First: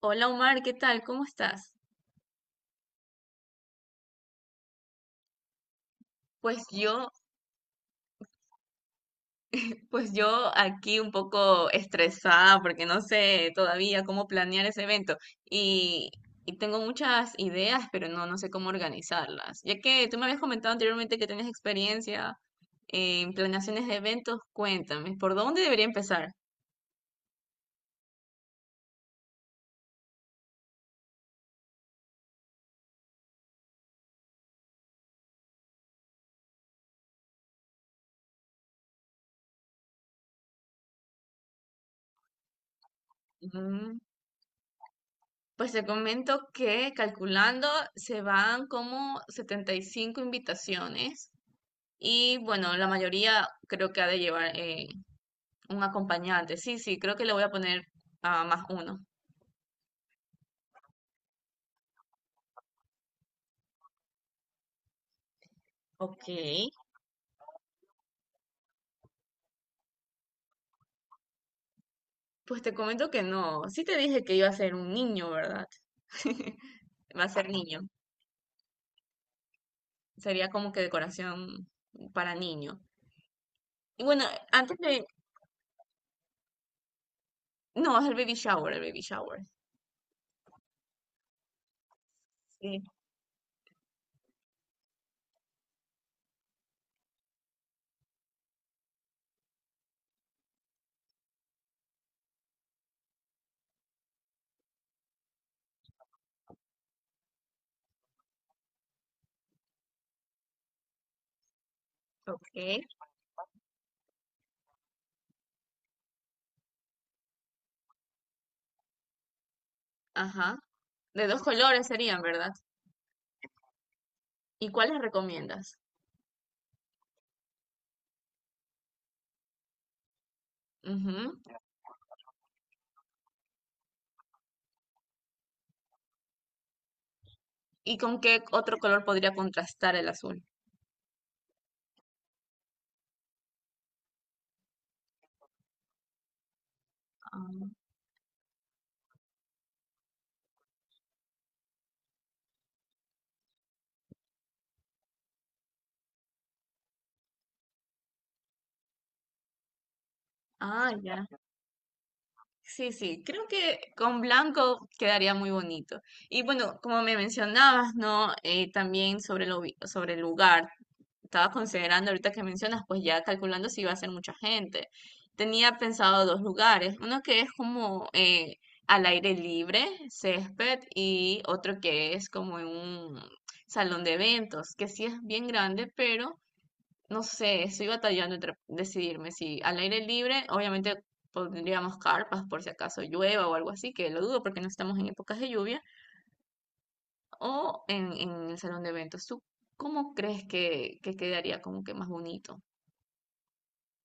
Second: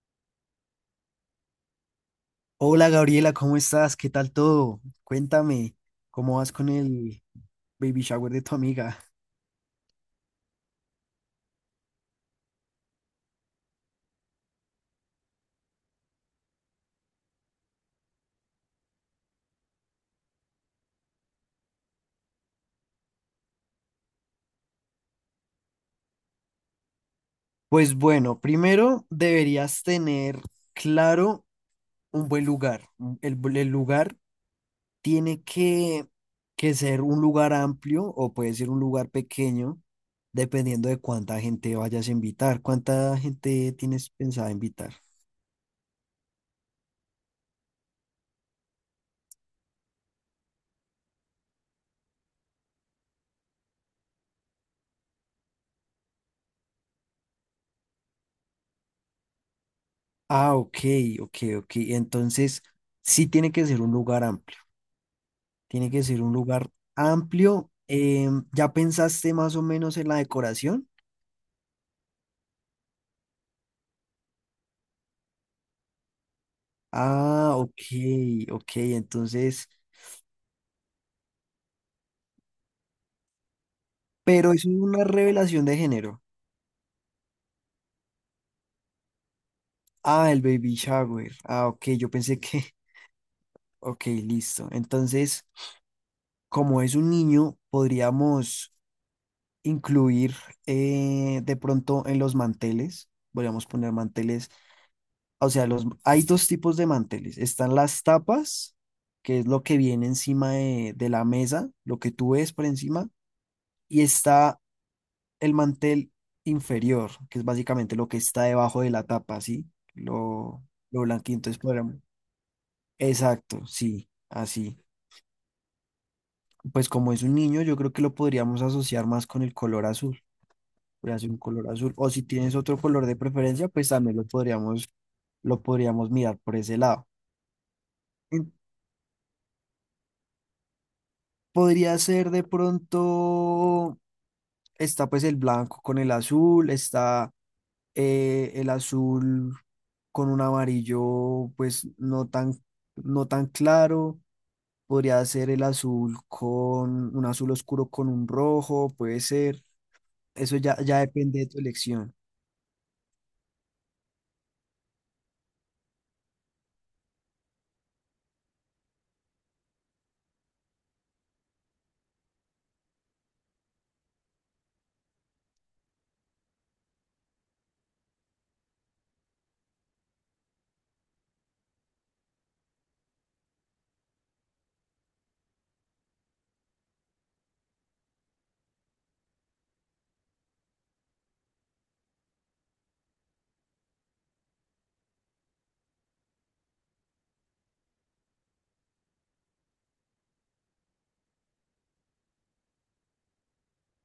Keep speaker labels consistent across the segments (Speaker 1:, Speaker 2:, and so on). Speaker 1: Hola Omar, ¿qué tal? ¿Cómo estás?
Speaker 2: Hola Gabriela, ¿cómo estás? ¿Qué tal todo? Cuéntame, ¿cómo vas
Speaker 1: Pues
Speaker 2: con
Speaker 1: yo,
Speaker 2: el baby shower de tu amiga?
Speaker 1: pues yo aquí un poco estresada porque no sé todavía cómo planear ese evento y, y tengo muchas ideas, pero no sé cómo organizarlas. Ya que tú me habías comentado anteriormente que tenías experiencia en planeaciones de eventos, cuéntame, ¿por dónde debería empezar?
Speaker 2: Pues bueno, primero deberías tener claro un buen lugar. El lugar tiene que ser un lugar amplio o puede ser un lugar pequeño, dependiendo de cuánta gente vayas a invitar. ¿Cuánta gente
Speaker 1: Mm,
Speaker 2: tienes pensada invitar?
Speaker 1: Pues te comento que calculando se van como 75 invitaciones. Y bueno, la mayoría creo que ha de llevar un acompañante. Sí, sí, creo que le voy a poner a más uno.
Speaker 2: Ah, ok, ok, ok. Entonces, sí tiene que ser un lugar amplio. Tiene que ser
Speaker 1: Ok.
Speaker 2: un lugar amplio. ¿Ya pensaste más o menos en la decoración?
Speaker 1: Pues te comento que no. Sí te dije que iba a ser un niño, ¿verdad? Va a ser
Speaker 2: Ah, ok,
Speaker 1: niño.
Speaker 2: ok, entonces,
Speaker 1: Sería como que decoración para niño. Y bueno,
Speaker 2: pero es
Speaker 1: antes
Speaker 2: una
Speaker 1: de...
Speaker 2: revelación de género.
Speaker 1: No, es el baby shower, el baby shower.
Speaker 2: Ah, el baby shower. Ah, ok, yo pensé que,
Speaker 1: Sí,
Speaker 2: ok, listo. Entonces, como es un niño, podríamos incluir de pronto en los manteles, podríamos poner manteles. O sea, hay dos tipos de manteles. Están las tapas, que es lo que viene encima de la mesa, lo que tú ves por
Speaker 1: ok.
Speaker 2: encima, y está el mantel inferior, que es básicamente lo que está debajo de la tapa, ¿sí?
Speaker 1: Ajá.
Speaker 2: Lo, lo
Speaker 1: De
Speaker 2: blanquito.
Speaker 1: dos
Speaker 2: Entonces,
Speaker 1: colores serían, ¿verdad?
Speaker 2: exacto, sí,
Speaker 1: ¿Y
Speaker 2: así.
Speaker 1: cuáles recomiendas?
Speaker 2: Pues como es un niño, yo creo que lo podríamos asociar más con el color azul. Podría ser
Speaker 1: Ujú.
Speaker 2: un color azul. O si tienes otro color de preferencia, pues también lo podríamos mirar por ese lado.
Speaker 1: ¿Y con qué otro color podría contrastar el azul?
Speaker 2: Podría ser de pronto, está pues el blanco con el azul, está
Speaker 1: Ah,
Speaker 2: el azul con un amarillo pues no tan claro, podría ser el azul con un azul oscuro con un rojo, puede ser,
Speaker 1: ah,
Speaker 2: ya
Speaker 1: ya.
Speaker 2: depende de tu elección.
Speaker 1: Sí, sí, creo que con blanco quedaría muy bonito. Y bueno, como me mencionabas, ¿no? También sobre el lugar. Estaba considerando ahorita que mencionas, pues ya calculando si iba a ser mucha gente. Tenía pensado dos lugares, uno que es como al aire libre, césped, y otro que es como en un salón de eventos, que sí es bien grande, pero no sé, estoy batallando entre decidirme si al aire libre, obviamente pondríamos carpas por si acaso llueva o algo así, que lo dudo porque no estamos en épocas de lluvia, o en el salón de eventos. ¿Tú cómo crees que quedaría como que más bonito?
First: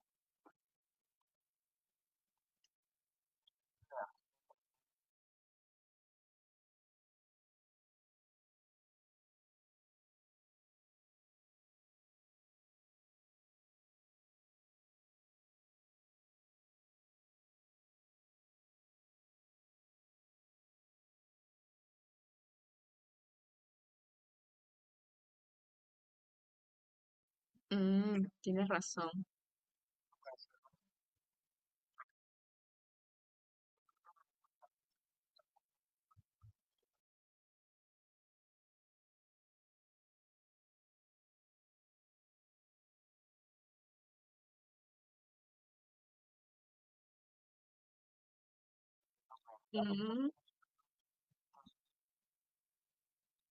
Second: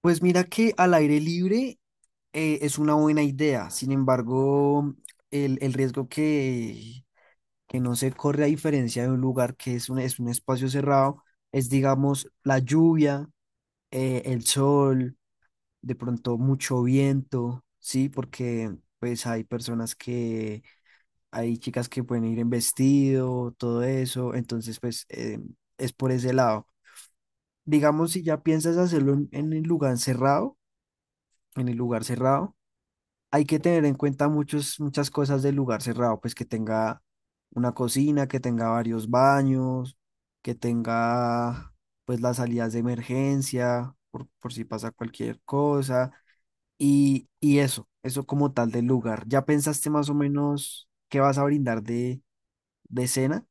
Speaker 2: Pues mira que al aire libre es una buena idea. Sin embargo, el riesgo que no se corre a diferencia de un lugar que es es un espacio cerrado, es digamos la lluvia, el sol, de pronto mucho viento, ¿sí? Porque pues hay hay chicas que pueden ir en vestido, todo eso, entonces pues es por ese lado. Digamos, si
Speaker 1: Mm,
Speaker 2: ya
Speaker 1: tienes
Speaker 2: piensas hacerlo
Speaker 1: razón.
Speaker 2: en el lugar cerrado, en el lugar cerrado, hay que tener en cuenta muchas cosas del lugar cerrado, pues que tenga una cocina, que tenga varios baños, que tenga pues las salidas de emergencia, por si pasa cualquier cosa, y eso como tal del lugar. ¿Ya pensaste más o
Speaker 1: Mm,
Speaker 2: menos qué vas a brindar de cena?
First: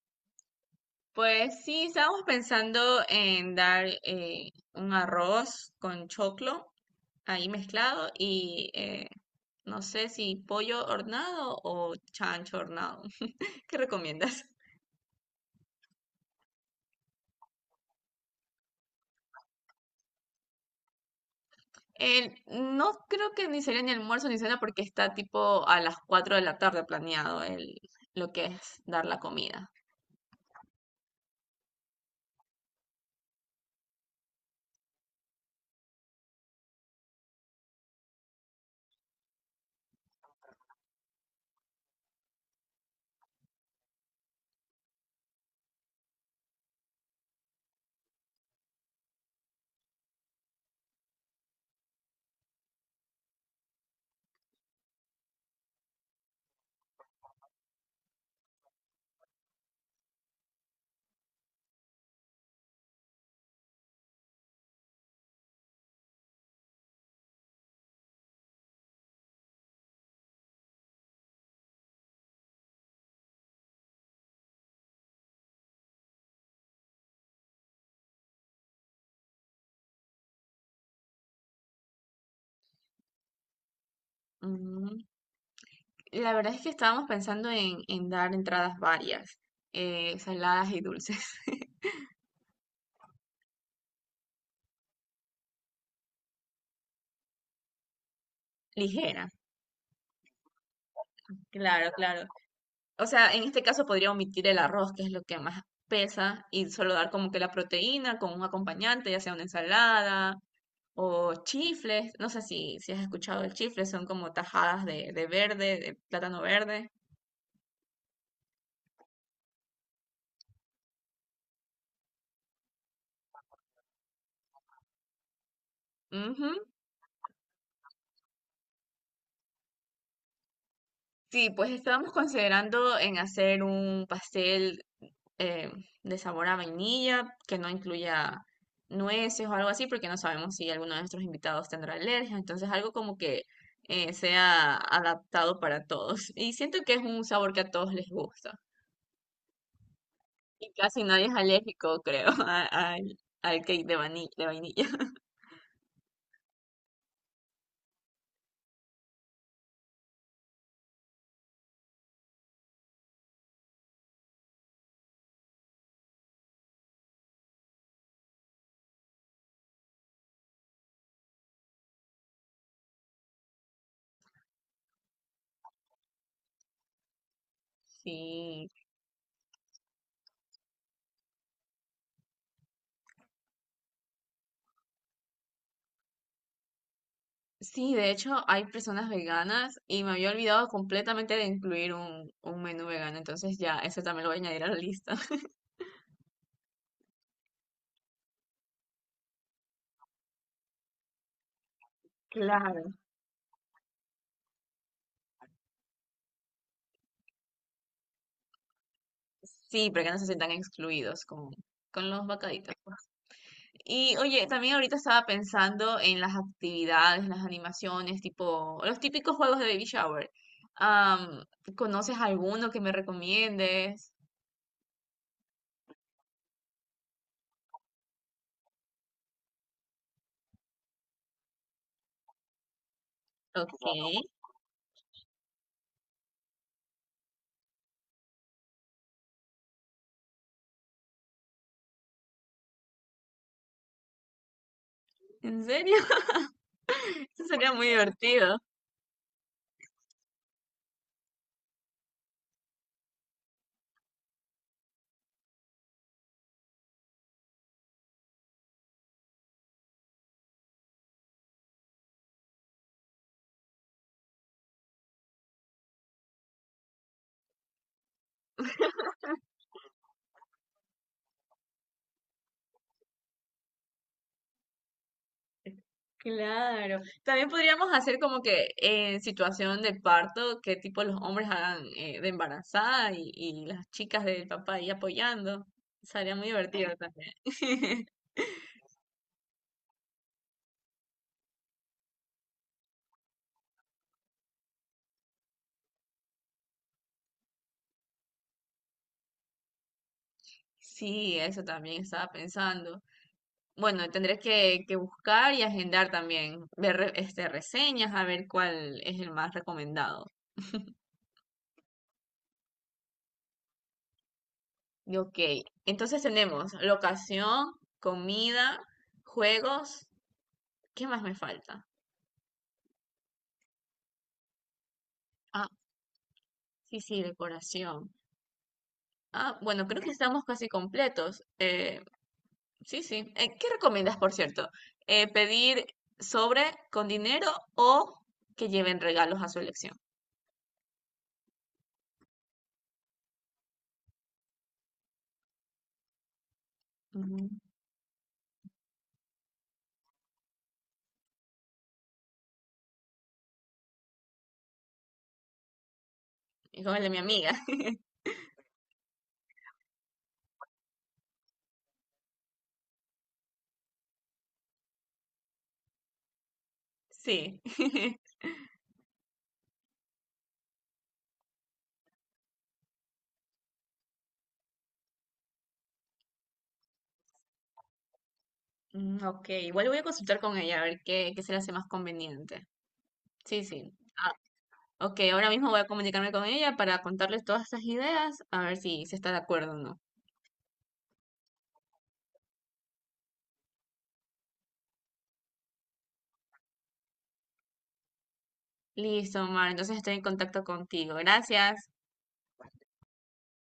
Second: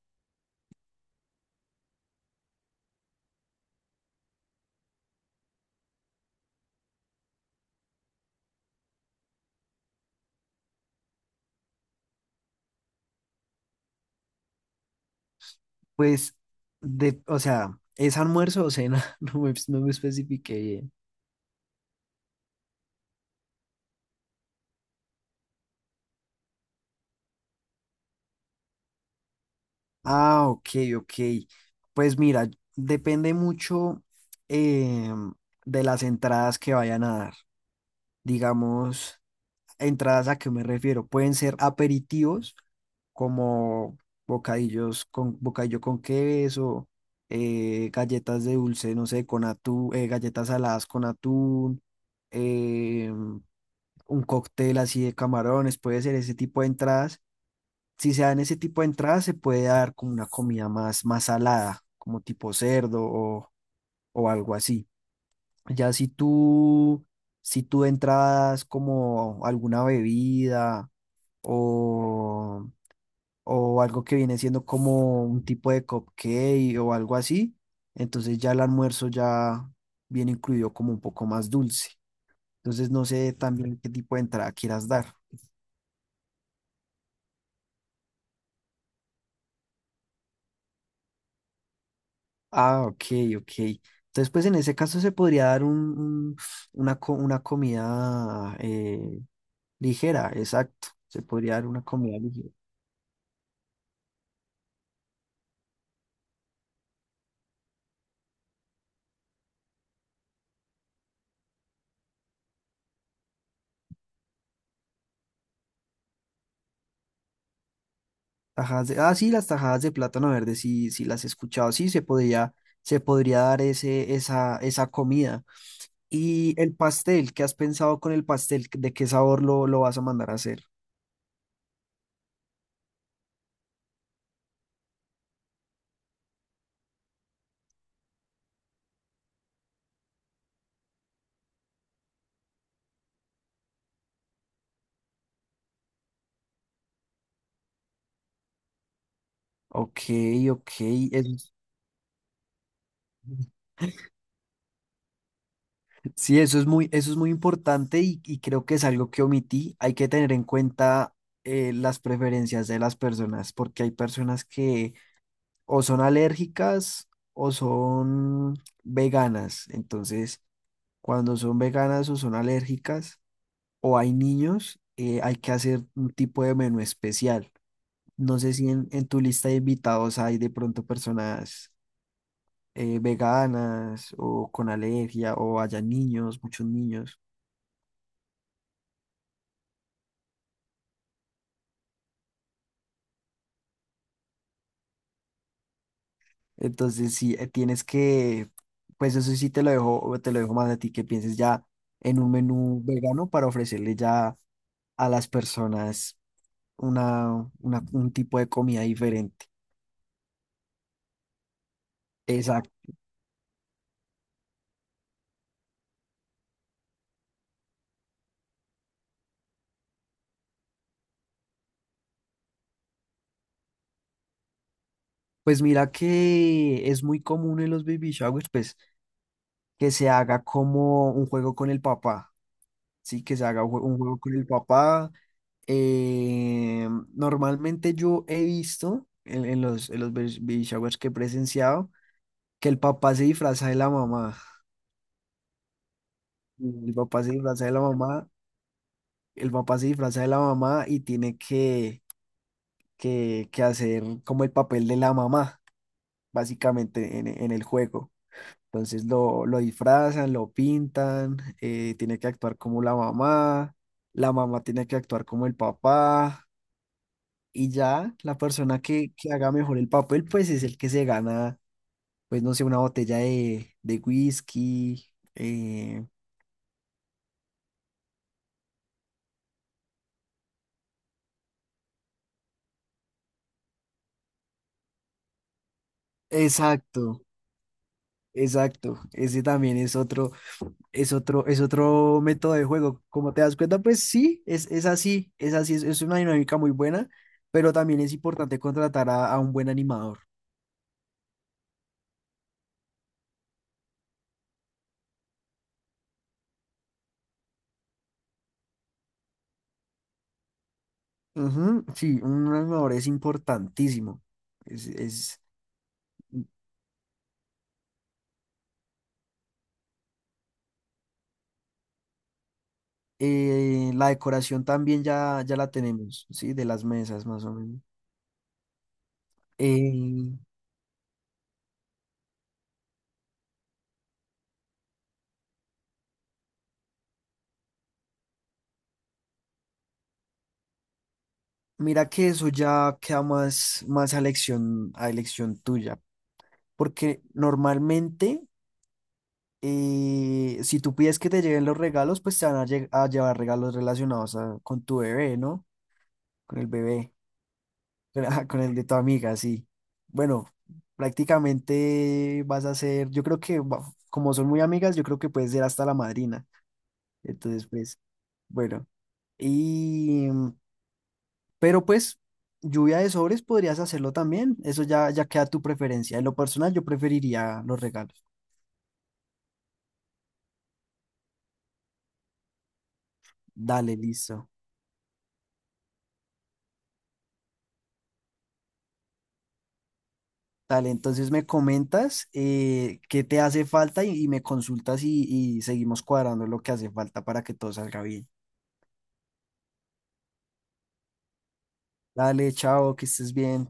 Speaker 1: pues sí, estábamos pensando en dar un arroz con choclo ahí mezclado y no sé si pollo hornado o chancho hornado. ¿Qué recomiendas?
Speaker 2: Pues, o sea, ¿es almuerzo o cena? No me especifiqué bien.
Speaker 1: No creo que ni sería ni almuerzo ni cena porque está tipo a las 4 de la tarde planeado el, lo que es dar la comida.
Speaker 2: Ah, ok, ok. Pues mira, depende mucho em, de las entradas que vayan a dar. Digamos, entradas a qué me refiero. Pueden ser aperitivos como bocadillos con bocadillo con queso, galletas de dulce, no sé, con atún, galletas saladas con atún, em, un cóctel así de camarones, puede ser ese tipo de entradas. Si se dan ese tipo de entradas, se puede dar como una comida más salada, como tipo cerdo o algo así. Ya si tú, si tú de entrada como alguna bebida o, o algo que viene siendo como un tipo de cupcake o algo así, entonces ya el almuerzo ya viene incluido como un poco más dulce. Entonces no sé también qué tipo de entrada quieras
Speaker 1: Mm,
Speaker 2: dar.
Speaker 1: La verdad es que estábamos pensando en dar entradas varias, saladas y dulces.
Speaker 2: Ah, ok, ok. Entonces, pues en ese caso se podría dar un- una comida
Speaker 1: Ligera.
Speaker 2: ligera, exacto. Se podría dar una
Speaker 1: Claro,
Speaker 2: comida
Speaker 1: claro.
Speaker 2: ligera.
Speaker 1: O sea, en este caso podría omitir el arroz, que es lo que más pesa, y solo dar como que la proteína con un acompañante, ya sea una ensalada o chifles. No sé si has escuchado el chifle, son como tajadas de verde, de plátano verde.
Speaker 2: Tajadas de, ah, sí, las tajadas de plátano verde, sí, sí las he escuchado. Sí, se podría dar esa comida.
Speaker 1: Ujú.
Speaker 2: Y el pastel, ¿qué has pensado con el pastel? ¿De qué sabor lo vas a mandar a hacer?
Speaker 1: Sí, pues estábamos considerando en hacer un pastel eh, de sabor a vainilla, que no incluya nueces o algo así, porque no sabemos si alguno de nuestros invitados tendrá alergia. Entonces, algo como que sea adaptado para todos. Y siento que es un sabor que a todos les gusta.
Speaker 2: Ok,
Speaker 1: Y
Speaker 2: ok.
Speaker 1: casi nadie es alérgico, creo, al,
Speaker 2: es-
Speaker 1: al cake de vainilla.
Speaker 2: Sí, eso es muy importante y creo que es algo que omití. Hay que tener en cuenta las preferencias de las personas, porque hay personas que o son alérgicas o son veganas. Entonces, cuando son veganas o son alérgicas o hay niños, hay que hacer un tipo de menú especial. No sé
Speaker 1: Sí,
Speaker 2: si en tu lista de invitados hay de pronto personas veganas o con alergia o haya niños, muchos niños.
Speaker 1: sí, de hecho hay personas veganas y me había olvidado completamente de incluir un menú vegano, entonces ya, ese también lo voy a añadir a la lista.
Speaker 2: Entonces, sí, tienes que, pues eso sí te lo dejo más a ti, que pienses ya en un menú
Speaker 1: Claro.
Speaker 2: vegano para ofrecerle ya a las personas un tipo de comida diferente.
Speaker 1: Sí, para que no se sientan excluidos con los bacaditos,
Speaker 2: Exacto.
Speaker 1: pues. Y oye, también ahorita estaba pensando en las actividades, las animaciones, tipo los típicos juegos de baby shower. Am, ¿conoces alguno que me recomiendes?
Speaker 2: Pues mira que es muy común en los baby showers, pues que se haga como un juego con el papá, sí, que se haga
Speaker 1: Ok,
Speaker 2: un juego con el papá. Eh, normalmente yo he visto en los baby showers que he presenciado, que el papá se disfraza de la mamá.
Speaker 1: ¿en serio?
Speaker 2: El papá se
Speaker 1: Eso
Speaker 2: disfraza
Speaker 1: sería
Speaker 2: de la
Speaker 1: muy
Speaker 2: mamá,
Speaker 1: divertido.
Speaker 2: el papá se disfraza de la mamá y que hacer como el papel de la mamá, básicamente, en el juego. Entonces lo disfrazan, lo pintan, tiene que actuar como la mamá tiene que actuar como el papá y ya la que haga mejor el papel, pues es el que se gana, pues no sé, una botella de whisky.
Speaker 1: Claro. También podríamos hacer como que en situación de parto, que tipo los hombres hagan de embarazada y las chicas del papá ahí apoyando. Sería muy divertido
Speaker 2: Exacto.
Speaker 1: también.
Speaker 2: Exacto, ese también es otro, es otro método de juego. Como te das cuenta, pues sí, es así, es así, es una dinámica muy buena, pero también es importante contratar a un buen animador.
Speaker 1: Sí, eso también estaba pensando. Bueno, tendré que buscar y agendar también, ver este, reseñas, a ver cuál es el más recomendado.
Speaker 2: Ujú, sí, un animador es importantísimo. Es,
Speaker 1: Y ok,
Speaker 2: es,
Speaker 1: entonces tenemos locación, comida, juegos. ¿Qué más me falta?
Speaker 2: la decoración también ya, ya
Speaker 1: Ah,
Speaker 2: la tenemos, sí, de las
Speaker 1: sí, sí,
Speaker 2: mesas más o menos.
Speaker 1: decoración. Ah, bueno, creo que
Speaker 2: Eh,
Speaker 1: estamos casi completos. Sí, sí. ¿Qué recomiendas, por cierto? ¿Pedir sobre con dinero o que lleven regalos a su elección?
Speaker 2: mira que eso ya queda más a elección tuya, porque
Speaker 1: Ujú.
Speaker 2: normalmente. Y si tú pides que te lleguen los regalos, pues te van a, a llevar regalos relacionados a- con tu bebé, ¿no? Con el
Speaker 1: Y con el de
Speaker 2: bebé,
Speaker 1: mi amiga.
Speaker 2: con, con el de tu amiga, sí. Bueno, prácticamente vas a ser, yo creo que como son muy amigas, yo creo que puedes ser hasta la madrina.
Speaker 1: Sí.
Speaker 2: Entonces, pues, bueno. Y, mm, pero pues, lluvia de sobres podrías hacerlo también. Eso ya, ya queda a tu preferencia. En lo personal, yo preferiría los regalos.
Speaker 1: Ok, igual voy a consultar con ella a ver qué se le hace más conveniente. Sí, sí.
Speaker 2: Dale,
Speaker 1: Ah,
Speaker 2: listo.
Speaker 1: ok, ahora mismo voy a comunicarme con ella para contarles todas estas ideas, a ver si se está de acuerdo o no.
Speaker 2: Dale, entonces me comentas qué te hace falta y me consultas y seguimos cuadrando lo que hace falta para que todo salga bien.
Speaker 1: Listo, Omar, entonces estoy en contacto contigo. Gracias.
Speaker 2: Dale, chao, que estés bien.